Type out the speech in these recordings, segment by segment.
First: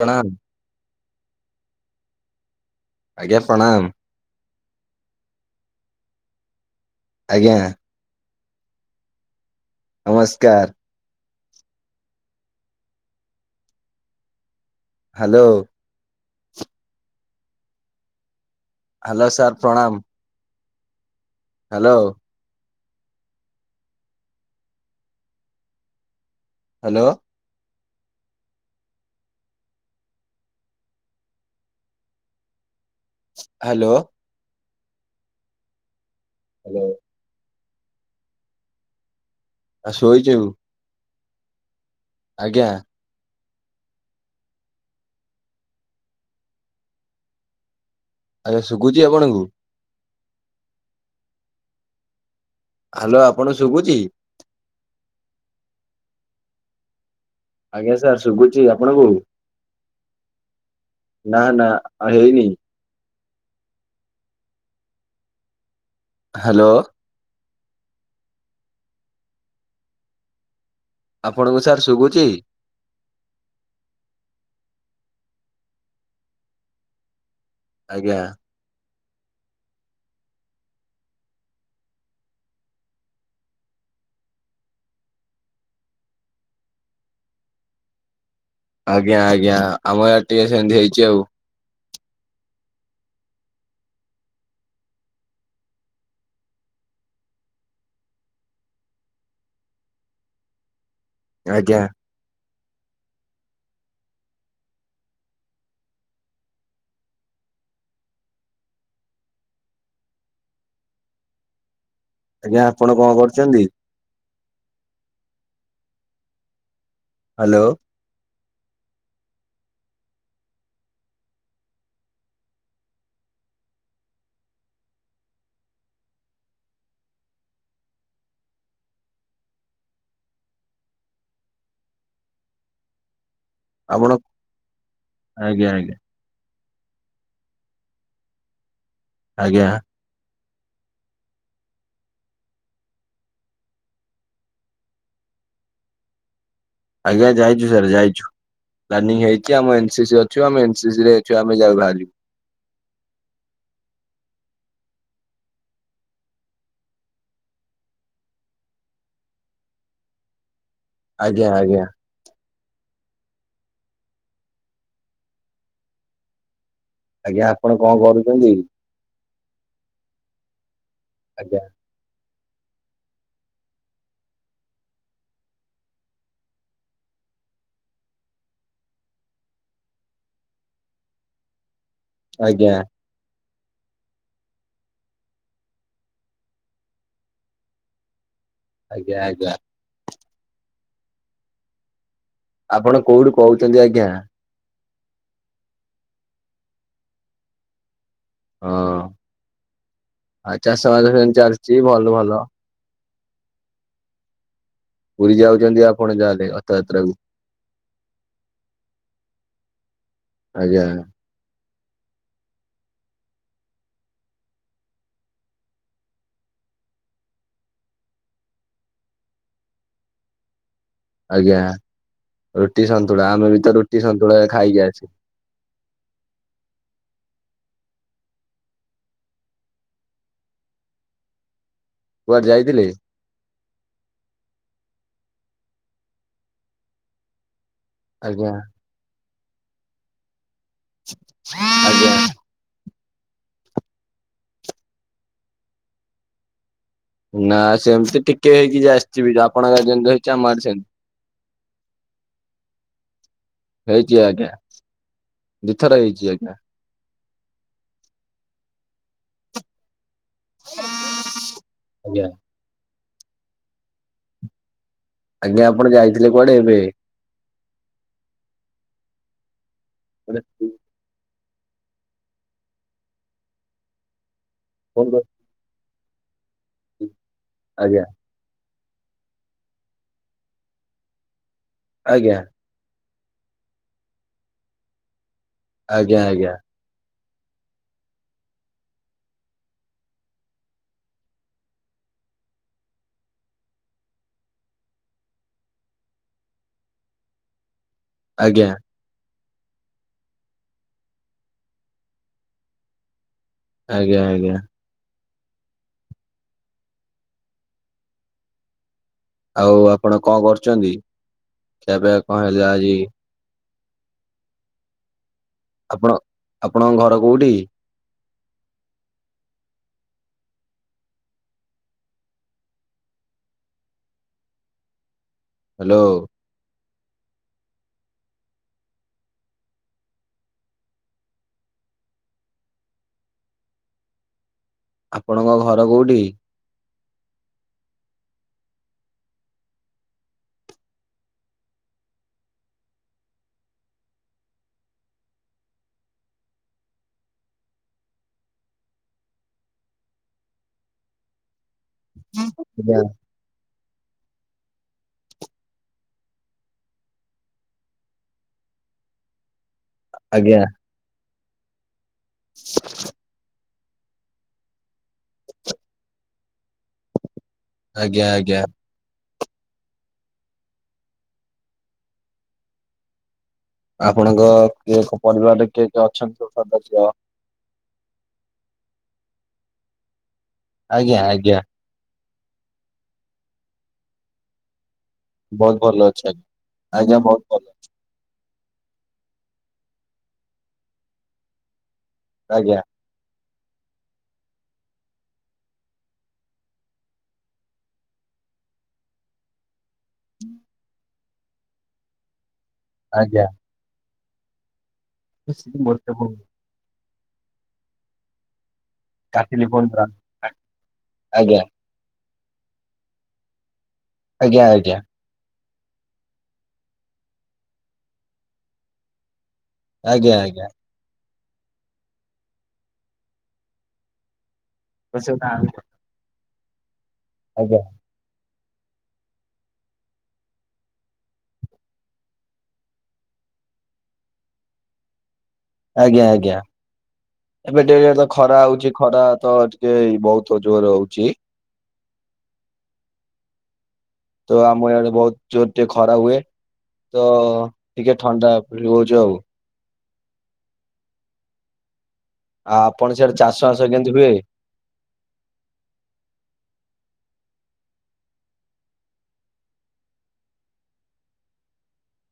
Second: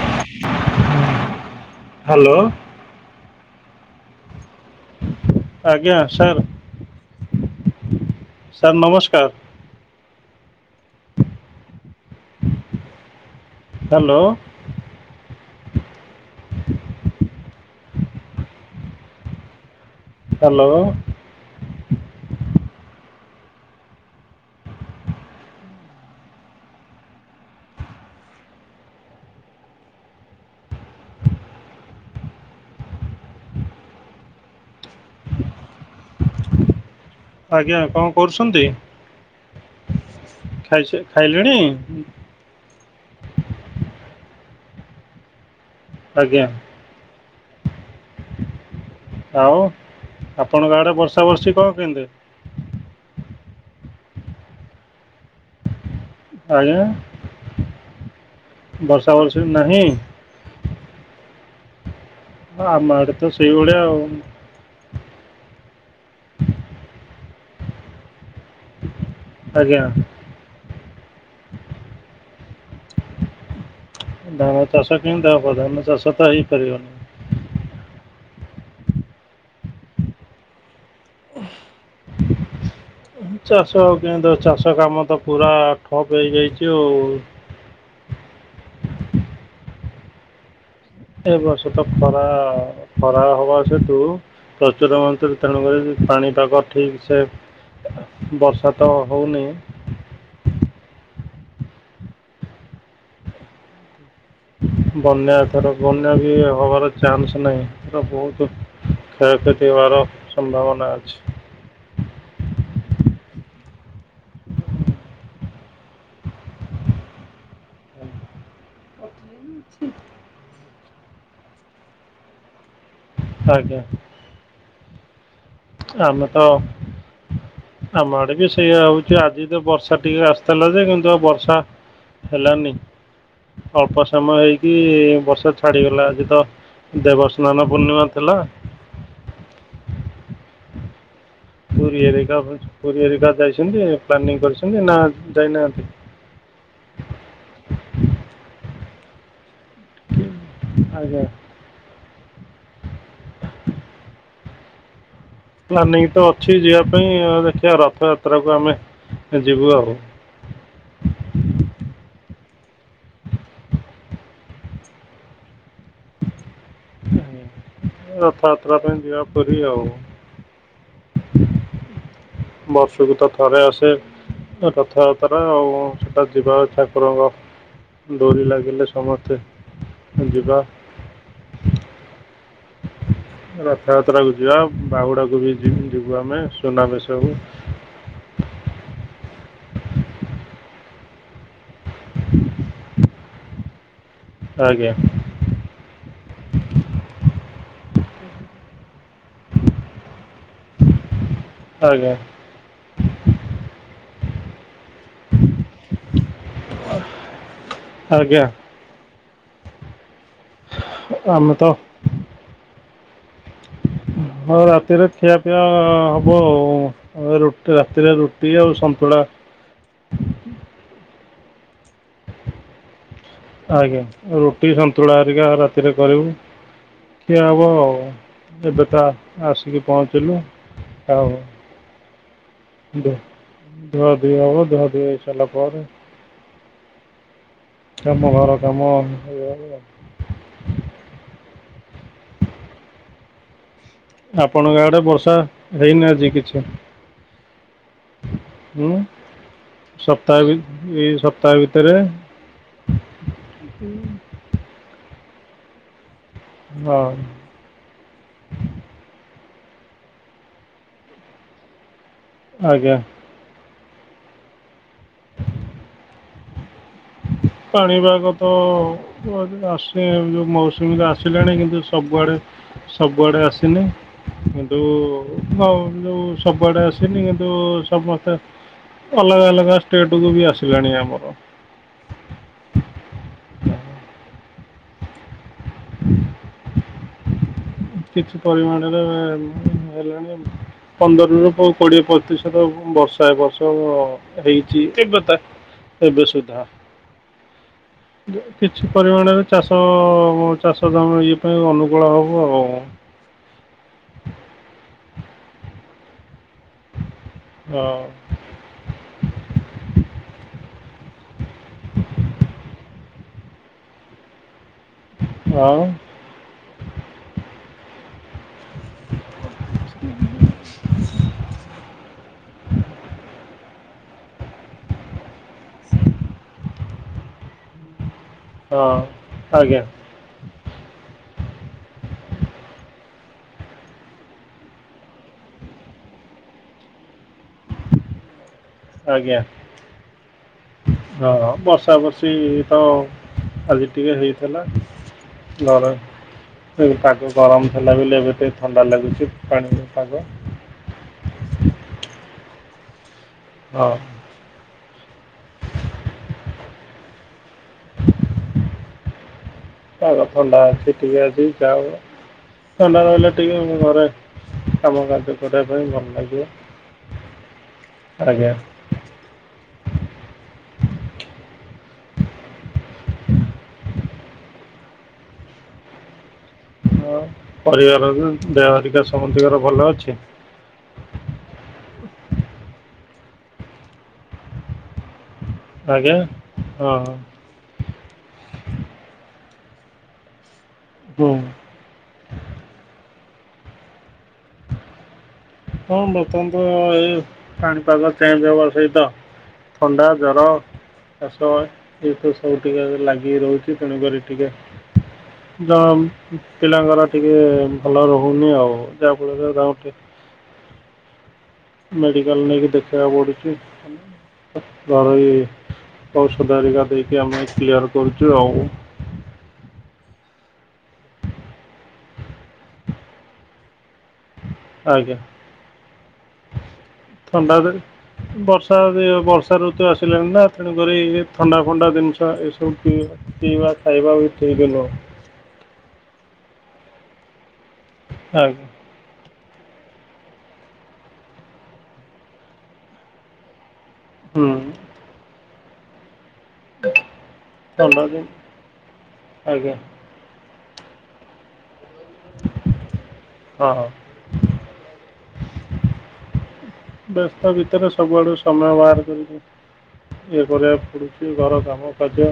ପ୍ରଣାମ। ହାଲୋ। ଆଜ୍ଞା ପ୍ରଣାମ। ଆଜ୍ଞା ସାର ଆଜ୍ଞା। ସାର ନମସ୍କାର। ନମସ୍କାର। ହାଲୋ। ହାଲୋ। ହାଲୋ ସାର ପ୍ରଣାମ। Hello. Hello. Hello. Hello. Hello. ଆଜ୍ଞା କଣ କରୁଛନ୍ତି? ଆଉ ଶୋଇଛି ମୁଁ ଖାଇସାଇ ଖାଇଲୁଣି। ଆଜ୍ଞା। ଆଜ୍ଞା। ଆଜ୍ଞା ଶୁଭୁଚି ଆପଣଙ୍କୁ ଆଉ ଆପଣଙ୍କ ଆଡେ ବର୍ଷା ବର୍ଷୀ କଣ କେମିତି ହାଲୋ ଆପଣ ଶୁଭୁଛି ଆଜ୍ଞା। ଆଜ୍ଞା ସାର ଶୁଭୁଛି ଆପଣଙ୍କୁ ବର୍ଷା ବର୍ଷି ନାହିଁ ନା ନା ହେଇନି ଆମ ଆଡେତ ସେଇଭଳିଆ ଆଉ ହାଲୋ। ଆଜ୍ଞା। ଆପଣଙ୍କୁ ସାର ଶୁଭୁଛି। ଧାନା ଚାଷ କେମିତି ହବ ଧାନ ଚାଷତ ହେଇପାରିବନି। ଆଜ୍ଞା। ଚାଷ କିନ୍ତୁ ଚାଷ କାମ ତ ପୁରା ଠପ୍ ହେଇଯାଇଛି ଆଉ। ଆଜ୍ଞା ଆଜ୍ଞା ଆମ ଆଡେ ଟିକେ ସେମିତି ହେଇଛି ଆଉ ଏ ବର୍ଷ ତ ଖରା ଖରା ହବ ସେତୁ ପ୍ରଚୁର ମନ୍ତରେ ତେଣୁକରି ପାଣିପାଗ ଠିକ ସେ ବର୍ଷା ତ ହଉନି ଆଜ୍ଞା। ବନ୍ୟା ଏଥର ବନ୍ୟା ବି ହବାର ଚାନ୍ସ ନାହିଁ, ଏଥର ବହୁତ କ୍ଷୟକ୍ଷତି ହବାର ସମ୍ଭାବନା ଅଛି। ଆଜ୍ଞା ଆପଣ କଣ କରୁଛନ୍ତି। ହ୍ୟାଲୋ। ହୁଁ। ଆଜ୍ଞା। ଆମେ ତ ଆମ ଆଡେ ବି ସେଇଆ ହଉଛି ଆଜି ତ ବର୍ଷା ଟିକେ ଆସିଥିଲା ଯେ କିନ୍ତୁ ବର୍ଷା ହେଲାନି ଅଳ୍ପ ଆପଣ ସମୟ ହେଇକି ବର୍ଷା ଆଜ୍ଞା ଆଜ୍ଞା ଛାଡିଗଲା ଆଜି ତ ଦେବ ସ୍ନାନ ପୂର୍ଣ୍ଣିମା ଥିଲା। ଆଜ୍ଞା। ପୁରୀ ଏରିକା ପୁରୀ ଏରିକା ଯାଇଛନ୍ତି ପ୍ଲାନିଂ କରିଛନ୍ତି ନା ଯାଇନାହାନ୍ତି। ଆଜ୍ଞା ଯାଇଛୁ ସାର୍ ଯାଇଛୁ ପ୍ଲାନିଂ ହେଇଛି ଆମ ଏନ ସି ସି ଅଛୁ ଆମେ ଏନ ସି ସି ରେ ଆଜ୍ଞା କ୍ୟାମ୍ପ ଆମେ ଯାଉ ବାହାରିବୁ। ପ୍ଲାନିଂ ତ ଅଛି ଯିବା ପାଇଁ ଦେଖିବା ରଥଯାତ୍ରାକୁ ଆମେ ଯିବୁ ଆଉ। ଆଜ୍ଞା ଆଜ୍ଞା। ଆଜ୍ଞା ଆପଣ କଣ ହୁଁ କରୁଛନ୍ତି? ରଥଯାତ୍ରା ପାଇଁ ଯିବା ପୁରୀ ଆଉ ଆଜ୍ଞା। ବର୍ଷକୁ ତ ଥରେ ଆସେ ରଥଯାତ୍ରା ଆଉ ସେଟା ଯିବା ଇଚ୍ଛା ଠାକୁରଙ୍କ ଡୋରି ଲାଗିଲେ ସମସ୍ତେ ଯିବା। ଆଜ୍ଞା। ରଥଯାତ୍ରା କୁ ଯିବା ବାହୁଡାକୁ ବି ଯିବୁ ଆମେ ସୁନା ବେଶ କୁ। ଆଜ୍ଞା ଆଜ୍ଞା। [unintelligible] ଆପଣ କୋଉଠି କହୁଛନ୍ତି ଆଜ୍ଞା ଆଜ୍ଞା। ହଁ ହଁ। ଆଉ ଚାଷବାସ ସେମିତି ଚାଲିଛି ଆଜ୍ଞା ଭଲ ଭଲ। ପୁରୀ ଯାଉଛନ୍ତି ଆପଣ ଯାହେଲେ ରଥଯାତ୍ରା କୁ? ଆଜ୍ଞା। ଆଜ୍ଞା। ଆମେ ତ ହଁ ରାତିରେ ଖିଆ ପିଆ ହବ ଆଉ। ଆଉ ରୁ ରାତିରେ ରୁଟି ଆଉ ସନ୍ତୁଳା। ଆଜ୍ଞା ରୁଟି ସନ୍ତୁଳା ଆମେ ବି ତ ରୁଟି ଆଜ୍ଞା ସନ୍ତୁଳା ରୁଟି ଖାଇକି ଆସିଲୁ ସନ୍ତୁଳା ହେରିକା ରାତିରେ କରିବୁ। ଖିଆ ହେବ ଆଉ ଏବେତ ଆସିକି ପହଞ୍ଚିଲୁ। ଆଉ କୁଆଡେ ଯାଇଥିଲେ? ଧୁଆଧୁଇ ହେବ ଧୁଆଧୁଇ ହେଇ ସାରିଲା ପରେ କାମ ଆଜ୍ଞା ଘର କାମ ଇ ଆଜ୍ଞା। ଆପଣଙ୍କଆଡେ ବର୍ଷା ହେଇନି ଆଜି କିଛି? ନା ସେମ ଟିକେ ହେଇକି ଯେ ହୁଁ ଆସିଥିବି ଯେ ଆପଣଙ୍କ ଯେମିତି ହେଇଛି ସପ୍ତାହେ ଆମ ଭି ଆଡେ ସେମତି ଏଇ ସପ୍ତାହେ ଭିତରେ ହେଇଛି ଆଜ୍ଞା ଦିଇଥର ହେଇଛି ଆଜ୍ଞା। ହଁ। ଆଜ୍ଞା ଆଜ୍ଞା। ଆଜ୍ଞା ଆପଣ ଯାଇଥିଲେ କୁଆଡେ ଏବେ? ପାଣିପାଗ ତ [unintelligible] ଆସେ ମାନେ ଯୋଉ ମୌସୁମୀ ଆସେ ଆସିଲାଣି କିନ୍ତୁ ସବୁଆଡ଼େ ସବୁଆଡ଼େ ଆସିନି କିନ୍ତୁ ଫୋନ ହଁ ଯୋଉ ସବୁଆଡେ କରି ଆସିନି କିନ୍ତୁ ଆଜ୍ଞା ସମସ୍ତେ ଅଲଗା ଅଲଗା ଷ୍ଟେଟ କୁ ବି ଆସିଲାଣି ଆମର। ଆଜ୍ଞା। ଆଜ୍ଞା ଆଜ୍ଞା। କିଛି ପରିମାଣରେ ହେଲାଣି। ପନ୍ଦରରୁ କୋଡିଏ ପ୍ରତିଶତ ବର୍ଷା ଏ ବର୍ଷ ହେଇଛି ଥିବଥା। ଏବେ ସୁଧା ଆଜ୍ଞା କିଛି ପରିମାଣରେ ଚାଷ ଚାଷ କାମ ଇଏ ପାଇଁ ଅନୁକୂଳ ହବ ଆଉ। [unintelligible] ଆଜ୍ଞା ଆଜ୍ଞା। ହଁ। ଆଉ ଆପଣ କଣ କରୁଛନ୍ତି ଖିଆ ପିଆ କଣ ହେଲା ଆଜି? [unintelligible] ଅ ଆପଣଙ୍କ ଘର କୋଉଠି? ହ୍ୟାଲୋ। ହଁ ଆଜ୍ଞା। ଆପଣଙ୍କ ଘର କୋଉଠି? ଆଜ୍ଞା। ହଁ ବର୍ଷା ବର୍ଷି ତ ଆଜି ଟିକେ ହେଇଥିଲା। ନଡ। [unintelligible] ପାଗ ଗରମ ଥିଲା ବୋଲି ଏବେ ଟି ଥଣ୍ଡା ଲାଗୁଛି ପାଣି ପାଗ। [inaudible] ଆଜ୍ଞା। [unintelligible] ପାଗ ଆଜ୍ଞା ଥଣ୍ଡା ଅଛି ଟିକେ ଆଜି ଯାଓ ଥଣ୍ଡା ରହିଲେ ଟିକେ ଘରେ କାମ କାର୍ଯ୍ୟ କରିବା ପାଇଁ ଭଲ ଲାଗିବ। ଆଜ୍ଞା ଆଜ୍ଞା! ଆପଣଙ୍କ କିଏ ପରିବାରରେ କିଏ କିଏ ଅଛନ୍ତି ସଦସ୍ୟ? ପରିବାରରେ ଦେହହରିକା ସମସ୍ତିଙ୍କର ଭଲ ଅଛି? ଆଜ୍ଞା ଆଜ୍ଞା! ବହୁତ୍ ଭଲ ଅଛି। ଆଜ୍ଞା ହଁ ଆଜ୍ଞା ବହୁତ୍ ହୁଁ! ଆଜ୍ଞା। ହଁ ବର୍ତ୍ତମାନ ତ ଏଇ ପାଣିପାଗ ଚେଞ୍ଜ ହବା ସହିତ ଥଣ୍ଡା, ଜର, କାଷ ଏ ତୁ ସବୁ ଟିକେ ଲାଗିକି ଆଜ୍ଞା ରହୁ ତେଣୁ କରି ଠିକେ ଦ ଗୋଟେ ପିଲାଙ୍କର ଟିକେ ଭଲ ରହୁନି ଆଉ। ଯାହାଫଳରେ କାଟିଲି ତାଙ୍କୁ କୁହନ୍ତ ଆ ଆଜ୍ଞା। ମେଡିିକାଲ ନେଇକି ଦେଖିବାକୁ ଆଜ୍ଞା ପଡ଼ୁଚି। ଆଜ୍ଞା ଆଜ୍ଞା ଘରୋଇ ଔଷଧ ହରିକା ଦେଇକି ଆମେ କ୍ଲିୟର କରୁଚୁ ଆଉ। ଆଜ୍ଞା ଆଜ୍ଞା। ଆଜ୍ଞା କ ସେଉଟା [unintelligible] ଥଣ୍ଡାରେ ବର୍ଷା ବେ ବର୍ଷା ଋତୁ ଆସିଲାଣିି ନା ତେଣୁକରି ଇଏ ଥଣ୍ଡା ଫଣ୍ଡା ଜିନ୍ଷ ଏସବୁ [unintelligible] ପିଇବା, ଖାଇବା ଉଠେଇଦେଲ। ଆଜ୍ଞା ଆଜ୍ଞା! ଏବେ ଟିକେ ତ ଖରା ଆଜ୍ଞା ହଉଚି। ଖରା ତ ଟିକେ ବହୁତ୍ ଜୋର ହଉଚି। ହୁଁ ତ ଆମ ଇଆଡେ ବହୁତ୍ ଜୋର ଟିକେ ଖରା ହୁଏ। ତ ଟିକେ ଥଣ୍ଡା ପିଉଚୁ ଆଉ। ଆଜ୍ଞା ଆଉ ଆପଣ ସିଆଡେ ଚାଷ ହଁ ହଁ ବାସ କେମିତି ହୁଏ? ବ୍ୟସ୍ତ ଭିତରେ ସବୁଆଡୁ ସମୟ ବାହାର କରି ଇଏ କରିବାକୁ ପଡ଼ୁଚି ଘର କାମ ଖର୍ଚ୍ଚ,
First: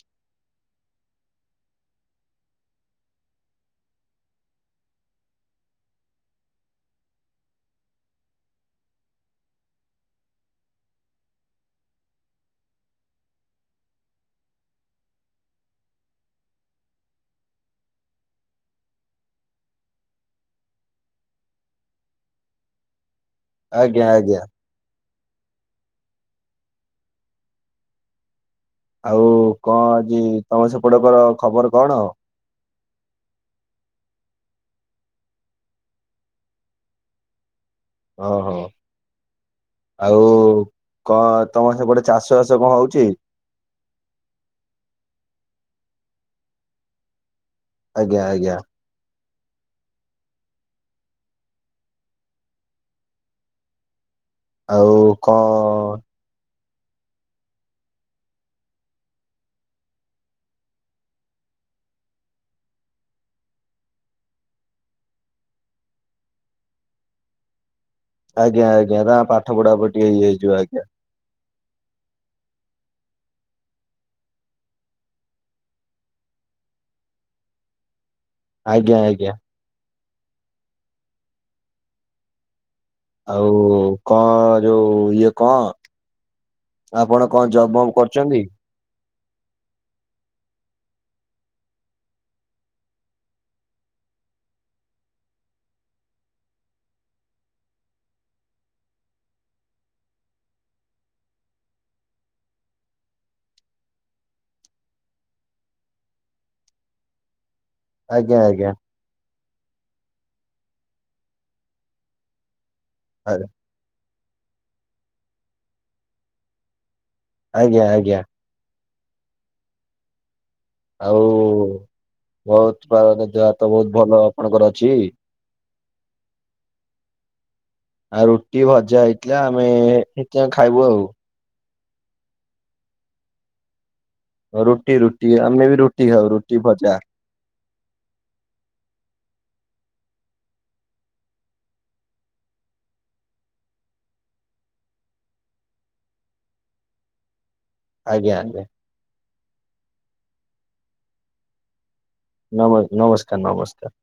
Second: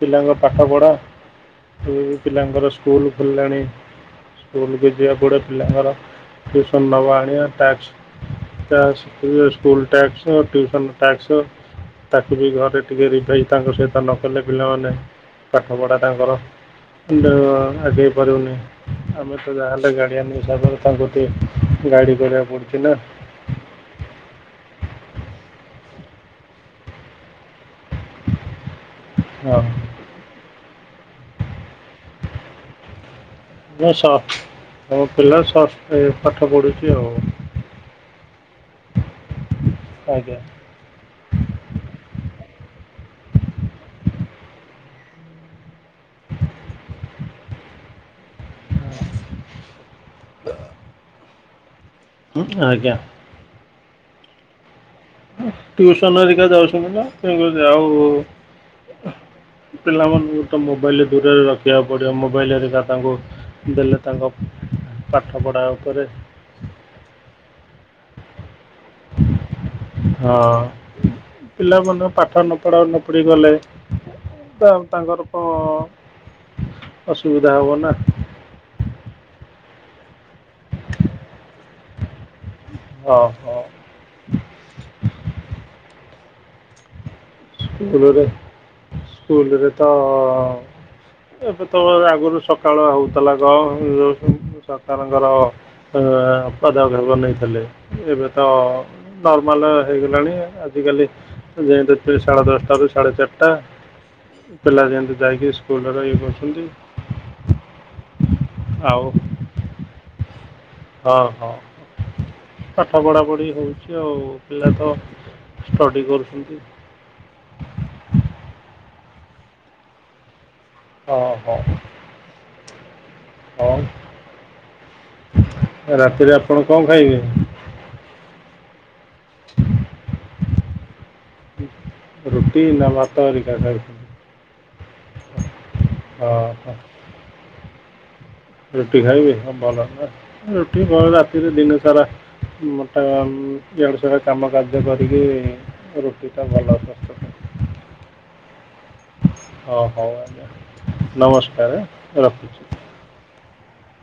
ପିଲାଙ୍କ ପାଠ ପଢା। ବହୁ ପିଲାଙ୍କର ସ୍କୁଲ ଖୋଲିଲାଣି। ସ୍କୁଲକୁ ଯିବାକୁ ପଡେ ପିଲାଙ୍କର ଟ୍ୟୁସନ ନବା ଆଣିବା ତା ସ ସ୍କୁଲ ଟ୍ୟାକ୍ସ, ଟ୍ୟୁସନ ଟ୍ୟାକ୍ସ। ତାକୁ ବି ଘରେ ଟିକେ ରିଭାଇଜ ତାଙ୍କ ସହିତ ନକଲେ ପିଲାମାନେ ପାଠ ପଢା ତାଙ୍କର ଯଉ ଆଗେଇ ପାରିବନି। ଆମେ ତ ଯାହାହେଲେ ଗାଡିଆନ ହିସାବରେ ତାଙ୍କୁ ଟିକେ ଗାଳି କରିବାକୁ ପଡ଼ୁଚି ନା। ଆଜ୍ଞା ଆଜ୍ଞା! ଆଉ ହଁ କଁ ଆଜି ତମ ସେପଟକର ଖବର କଣ? ମୁଁ ସଫ ମୋ ପିଲା ସଫ ପାଠ ପଢ଼ୁଛି ଆଉ। ଓହୋ! ଆଉ ଆଜ୍ଞା କଣ ତମର ସେପଟେ ଚାଷ ବାଷ କଣ ହଉଚି? ଆଜ୍ଞା! ଆଜ୍ଞା! [unintelligible] ଆଜ୍ଞା। ଆଉ କଣ ଟିଉସନ ହେରିକା ଯାଉଛନ୍ତି ପା ତେଣୁକରି ଆଉ ପିଲାମାନଙ୍କୁ ତ ମୋବାଇଲ ଦୂରରେ ରଖିବାକୁ ପଡିବ ମୋବାଇଲ ହେରିକା ତାଙ୍କୁ ଦେଲେ ତାଙ୍କ ପାଠ ପଢ଼ା ଉପରେ ଆଜ୍ଞା, ଆଜ୍ଞା, ତାଙ୍କ ପାଠ ପଢା ଉପରେ ଟିକେ ଇଏ ହେଇଯିବ ହଁ, ଆଜ୍ଞା ପିଲାମାନଙ୍କୁ ପାଠ ନ ପଢା ପଢି କଲେ ତା ତାଙ୍କର ଙ୍କ ଅସୁବିଧା ହବ ନା। ଆଜ୍ଞା-ଆଜ୍ଞା। [inaudible] ଓହୋ ଆଉ କଣ ଯୋଉ ଇଏ କଣ ଆପଣ କଣ ଜବ୍ ବବ୍ ସ୍କୁଲରେ, କରୁଛନ୍ତି? ସ୍କୁଲରେ ତ ଅ ଏବେ ତ ଆଗରୁ ସକାଳ ହଉଥିଲା ଗ ସରକାରଙ୍କର ପାଦ ଗବ [unintelligible] ନେଇଥିଲେ ଏବେ ତ ନର୍ମାଲ ହେଇଗଲାଣି ଆଜିକାଲି ଯେହେତୁ ସେ ସାଢ଼େ ଦଶଟାରୁ ସାଢ଼େ ଚାରିଟା ପିଲା ଯେମିତି ଯାଇକି ସ୍କୁଲରେ ଇଏ କରୁଛନ୍ତି। ଆଜ୍ଞା, ଆଜ୍ଞା। ଆଉ ହ, ହଁ ପାଠ ପଢା ଆ- ପଢି ହଉଛି ଆଉ। ପିଲା ତ ଷ୍ଟଡ଼ି କରୁଛନ୍ତି। ଆଜ୍ଞା, ଆଜ୍ଞା। ଆଉ ହଁ ହଁ ବହୁତ ପା ଦେହ ହାତ ହଉ ବହୁତ ଭଲ ଆପଣଙ୍କର ଅଛି। ରାତିରେ ଆପଣ କଣ ଖାଇବେ? ଆଉ ରୁଟି, ଭଜା ହେଇଥିଲା ଆମେ ଏ ଏଁଯାଏ ଖାଇବୁ ଆଉ। ରୁଟି ନା ଭାତ ହେରିକା ଖାଇବୁ ରୁଟି, ରୁଟି ଆମେ ବି ରୁଟି ଖାଉ ହଁ ରୁଟି, ହଁ ଭଜା। ରୁଟି ଖାଇବି ଭଲ ରୁଟି ଭଲ ରାତିରେ ଦିନ ସାରା ମୋଟେ ଇଆଡୁ ସିଆଡୁ କାମ କାର୍ଯ୍ୟ କରିକି ରୁଟିଟା ଭଲ ସ୍ୱାସ୍ଥ୍ୟ ପାଇଁ। ଆଜ୍ଞା, ଆଜ୍ଞା। ହ ହଉ ଆଜ୍ଞା ନମସ୍କାର ରଖ ନ ନମସ୍କାର, ନମସ୍କାର,